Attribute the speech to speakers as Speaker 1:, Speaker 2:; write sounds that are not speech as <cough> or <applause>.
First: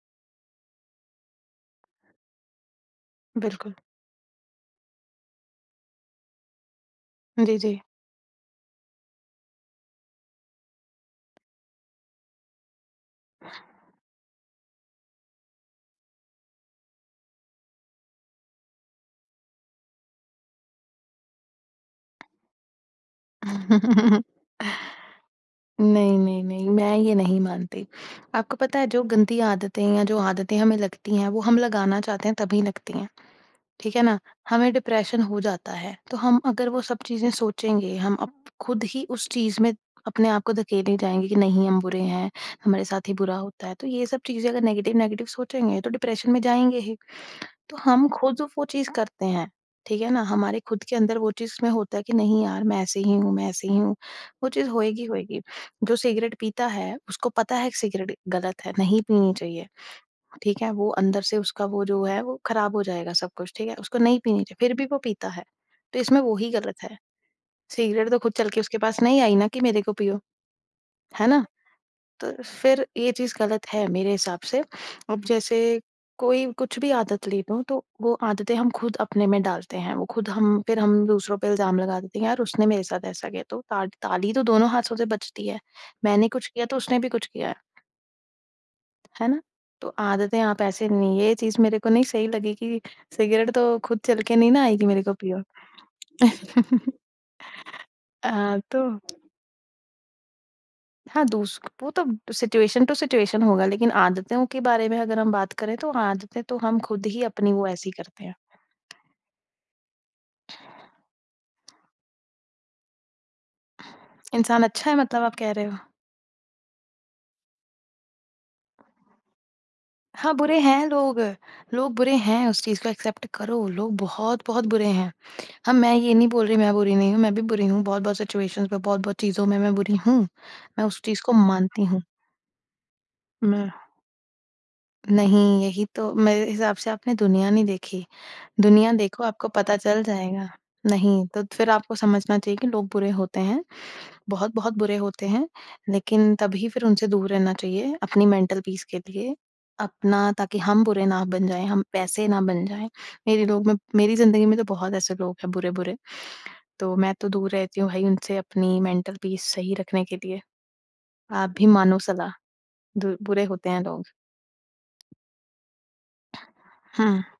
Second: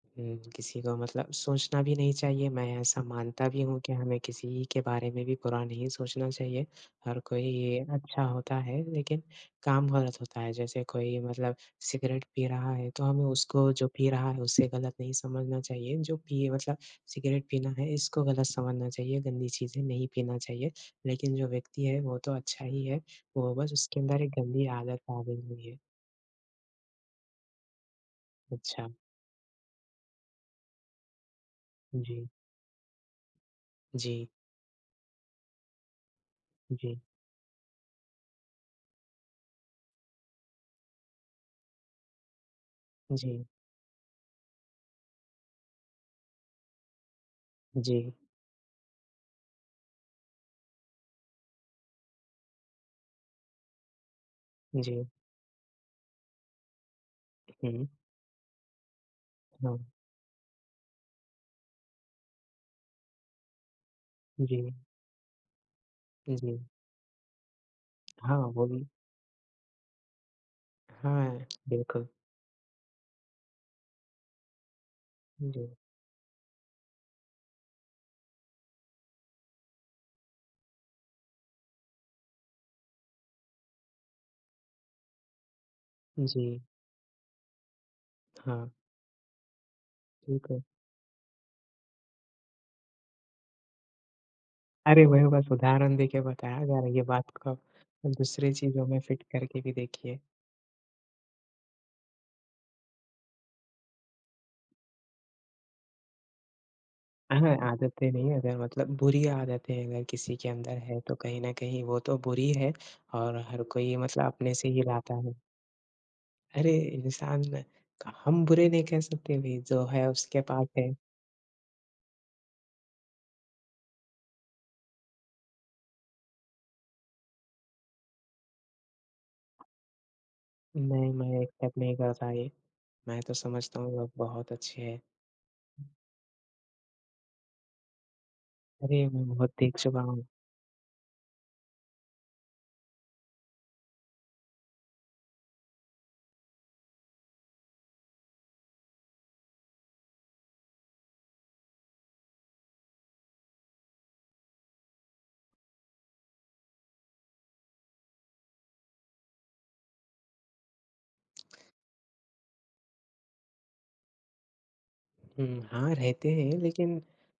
Speaker 1: हुँ। किसी को मतलब सोचना भी नहीं चाहिए, मैं ऐसा मानता भी
Speaker 2: बिल्कुल।
Speaker 1: हूँ कि हमें किसी के बारे में भी बुरा नहीं सोचना चाहिए। हर
Speaker 2: जी,
Speaker 1: कोई
Speaker 2: जी।
Speaker 1: अच्छा होता है लेकिन काम गलत होता है। जैसे कोई मतलब सिगरेट पी रहा है तो हमें उसको जो पी रहा है उसे गलत नहीं समझना चाहिए। जो पिए मतलब सिगरेट पीना है, इसको गलत समझना चाहिए, गंदी चीज़ें नहीं पीना चाहिए। लेकिन जो व्यक्ति है वो तो अच्छा ही है, वो बस उसके अंदर
Speaker 2: <chuckles>
Speaker 1: एक गंदी आदत आ गई हुई है।
Speaker 2: नहीं, नहीं, नहीं। मैं ये नहीं मानती। आपको पता है
Speaker 1: अच्छा।
Speaker 2: जो गंदी आदतें हैं या जो आदतें हमें लगती हैं वो हम लगाना
Speaker 1: जी।
Speaker 2: चाहते हैं तभी लगती हैं, ठीक है ना?
Speaker 1: जी।
Speaker 2: हमें डिप्रेशन हो जाता है, तो हम अगर वो सब
Speaker 1: जी।
Speaker 2: चीजें सोचेंगे, हम अप ख़ुद ही उस चीज़ में अपने आप को धकेले जाएँगे कि नहीं हम बुरे हैं, हमारे साथ ही बुरा
Speaker 1: जी।
Speaker 2: होता है, तो ये सब चीजें अगर नेगेटिव-नेगेटिव सोचेंगे तो डिप्रेशन में जाएँगे ही। तो हम
Speaker 1: जी।
Speaker 2: ख़ुद जो वो चीज़ करते हैं, ठीक है ना? हमारे खुद के अंदर वो चीज़ में होता है कि नहीं यार मैं ऐसे ही हूँ मैं ऐसे ही हूँ, वो चीज़
Speaker 1: जी।
Speaker 2: होएगी-होएगी। जो सिगरेट पीता है उसको पता है कि
Speaker 1: हुँ।
Speaker 2: सिगरेट गलत है, नहीं पीनी चाहिए,
Speaker 1: हुँ।
Speaker 2: ठीक है। वो अंदर से उसका वो जो है वो खराब हो जाएगा, सब कुछ, ठीक है। उसको नहीं पीनी चाहिए फिर
Speaker 1: जी।
Speaker 2: भी वो पीता है। तो इसमें वो ही
Speaker 1: जी।
Speaker 2: गलत है, सिगरेट तो खुद चल
Speaker 1: हाँ,
Speaker 2: के उसके
Speaker 1: बोलिए।
Speaker 2: पास नहीं आई ना कि मेरे को पियो, है ना?
Speaker 1: हुँ। बिल्कुल।
Speaker 2: तो फिर ये चीज़ गलत है मेरे हिसाब से। अब
Speaker 1: जी।
Speaker 2: जैसे कोई कुछ भी आदत ले लो, तो वो आदतें हम ख़ुद अपने में डालते हैं, वो ख़ुद हम फिर हम दूसरों पे इल्ज़ाम लगा देते हैं यार उसने मेरे साथ ऐसा किया तो ता ताली तो दोनों हाथों से बजती है, मैंने कुछ
Speaker 1: जी।
Speaker 2: किया तो उसने भी कुछ किया है।
Speaker 1: हाँ।
Speaker 2: है ना? तो आदतें
Speaker 1: ठीक
Speaker 2: आप
Speaker 1: है।
Speaker 2: ऐसे नहीं ये चीज़ मेरे को नहीं सही लगी कि सिगरेट तो खुद चल के नहीं ना आएगी, मेरे
Speaker 1: अरे!
Speaker 2: को
Speaker 1: वही
Speaker 2: पियो।
Speaker 1: बस उदाहरण देके बताया जा रहा है
Speaker 2: <chuckles>
Speaker 1: ये बात को दूसरी
Speaker 2: अ, तो
Speaker 1: चीज़ों में फिट करके भी देखिए।
Speaker 2: हाँ, दुस्क वो तो सिचूऐशन टू सिचूऐशन होगा, लेकिन आदतों के बारे में अगर हम बात करें तो आदतें तो हम ख़ुद ही
Speaker 1: अह
Speaker 2: अपनी वैसी
Speaker 1: आदतें
Speaker 2: करते
Speaker 1: नहीं
Speaker 2: हैं।
Speaker 1: अगर मतलब बुरी आदतें अगर किसी के अंदर हैं तो कहीं न कहीं वो तो बुरी है और हर कोई मतलब अपने
Speaker 2: इंसान
Speaker 1: से ही
Speaker 2: अच्छा है
Speaker 1: लाता
Speaker 2: मतलब
Speaker 1: है।
Speaker 2: आप कह रहे हो?
Speaker 1: अरे! इंसान हम बुरे नहीं कह सकते भई, जो है
Speaker 2: हाँ,
Speaker 1: उसके
Speaker 2: बुरे
Speaker 1: पास
Speaker 2: हैं
Speaker 1: है।
Speaker 2: लोग। लोग बुरे हैं उस चीज को एक्सेप्ट करो, लोग बहुत-बहुत बुरे हैं। हम मैं ये नहीं बोल रही मैं बुरी नहीं हूँ, मैं भी बुरी हूँ बहुत-बहुत सिचुएशन्स में, बहुत-बहुत चीज़ों में मैं बुरी हूँ, मैं उस
Speaker 1: नहीं,
Speaker 2: चीज़ को
Speaker 1: मैं एक्सेप्ट
Speaker 2: मानती
Speaker 1: नहीं
Speaker 2: हूँ।
Speaker 1: करता ये, मैं तो
Speaker 2: मैं
Speaker 1: समझता हूँ लोग बहुत अच्छे हैं।
Speaker 2: नहीं, यही तो मेरे हिसाब से आपने दुनिया नहीं देखी, दुनिया
Speaker 1: अरे!
Speaker 2: देखो
Speaker 1: मैं
Speaker 2: आपको
Speaker 1: बहुत
Speaker 2: पता
Speaker 1: देख
Speaker 2: चल
Speaker 1: चुका हूँ।
Speaker 2: जाएगा। नहीं तो फिर आपको समझना चाहिए कि लोग बुरे होते हैं, बहुत-बहुत बुरे होते हैं। लेकिन तभी फिर उनसे दूर रहना चाहिए, अपनी मेंटल पीस के लिए। अपना ताकि हम बुरे ना बन जाएँ, हम वैसे ना बन जाएँ। मेरे लोग मे मेरी ज़िंदगी में तो बहुत ऐसे लोग हैं बुरे-बुरे, तो मैं तो दूर रहती हूँ भई उनसे अपनी मेंटल पीस सही रखने के लिए। आप भी मानो सलाह दुर बुरे होते हैं लोग।
Speaker 1: हुँ। हाँ, रहते हैं लेकिन
Speaker 2: हुँ।